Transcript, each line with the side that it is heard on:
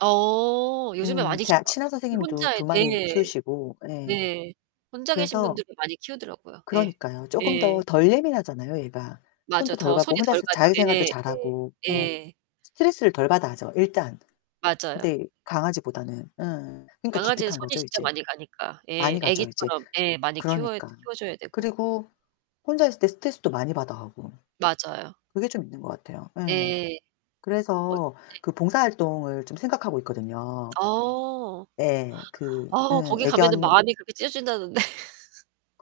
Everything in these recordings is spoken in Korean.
right: 어. 요즘에
left: 음.
right: 많이
left: 제가
right: 키우시더라고.
left: 친한
right: 특히
left: 선생님도
right: 혼자
left: 2
right: 예.
left: 마리 키우시고 예.
right: 네. 혼자 계신
left: 그래서
right: 분들이 많이 키우더라고요. 예.
left: 그러니까요. 조금 더
right: 예.
left: 덜 예민하잖아요, 얘가.
right: 맞아.
left: 손도 덜
right: 더 손이
left: 가고
right: 덜
left: 혼자서
right: 가죠.
left: 자기 생활도
right: 예.
left: 잘하고.
right: 예.
left: 어.
right: 예.
left: 스트레스를 덜 받아 하죠, 일단.
right: 맞아요.
left: 네. 강아지보다는 어. 그러니까
right: 강아지는 손이
left: 기특한거죠
right: 진짜
left: 이제.
right: 많이 가니까. 예.
left: 많이 가죠 이제.
right: 애기처럼 예. 많이 키워야
left: 그러니까.
right: 키워 줘야 되고.
left: 그리고 혼자 있을 때 스트레스도 많이 받아 하고.
right: 맞아요.
left: 그게 좀 있는 것 같아요.
right: 예.
left: 예.
right: 어 네.
left: 그래서 그 봉사 활동을 좀 생각하고 있거든요.
right: 어.
left: 예. 그
right: 아
left: 예.
right: 거기 가면은
left: 애견
right: 마음이 그렇게 찢어진다던데.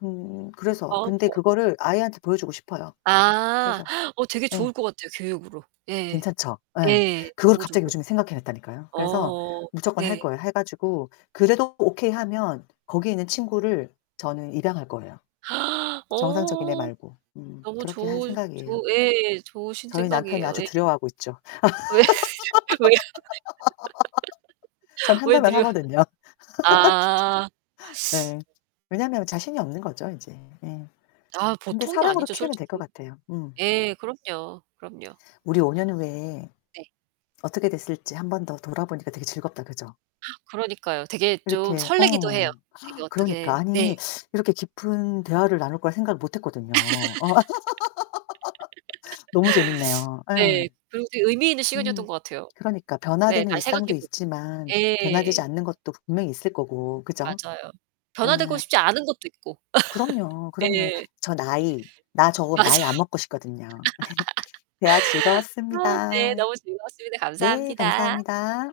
left: 음 그래서.
right: 마음 아퍼
left: 근데
right: 갖고.
left: 그거를 아이한테 보여 주고 싶어요,
right: 아.
left: 그래서.
right: 어 되게
left: 예.
right: 좋을 것 같아요, 교육으로. 예.
left: 괜찮죠? 예.
right: 예.
left: 그걸
right: 너무 좋을
left: 갑자기
right: 것 같아요.
left: 요즘에 생각해 냈다니까요. 그래서
right: 어어
left: 무조건 할
right: 네.
left: 거예요. 해 가지고 그래도 오케이 하면 거기에 있는 친구를 저는 입양할 거예요, 정상적인 애
right: 어
left: 말고. 음.
right: 너무
left: 그렇게 할
right: 좋으
left: 생각이에요.
right: 좋 예. 좋으신
left: 저희 남편이
right: 생각이에요.
left: 아주
right: 예.
left: 두려워하고 있죠.
right: 왜? 왜요?
left: 전
right: 왜
left: 한다면
right: 느려
left: 하거든요.
right: 아.
left: 예. 왜냐면 자신이 없는 거죠 이제. 예.
right: 아
left: 근데
right: 보통이
left: 사랑으로
right: 아니죠,
left: 키우면 될 것
right: 솔직히.
left: 같아요. 음.
right: 예. 그럼요. 그럼요.
left: 우리 5 년 후에
right: 네.
left: 어떻게 됐을지 1 번 더 돌아보니까 되게 즐겁다, 그죠?
right: 그러니까요. 되게 좀
left: 이렇게
right: 설레기도 해요.
left: 어
right: 되게
left: 그러니까.
right: 어떻게 네.
left: 아니 이렇게 깊은 대화를 나눌 거라 생각을 못 했거든요. 너무 재밌네요. 예.
right: 네 그리고 되게 의미있는 시간이었던
left: 음
right: 것 같아요.
left: 그러니까
right: 네.
left: 변화되는
right: 잘
left: 일상도
right: 생각해 보고
left: 있지만 변화되지
right: 예.
left: 않는 것도 분명히 있을 거고 그죠?
right: 맞아요. 변화되고
left: 예.
right: 싶지 않은 것도 있고.
left: 그럼요, 그럼요.
right: 예.
left: 저 나이 나 저
right: 맞아.
left: 나이 안 먹고 싶거든요. 대화
right: 아 네.
left: 즐거웠습니다.
right: 너무 즐거웠습니다.
left: 네
right: 감사합니다.
left: 감사합니다.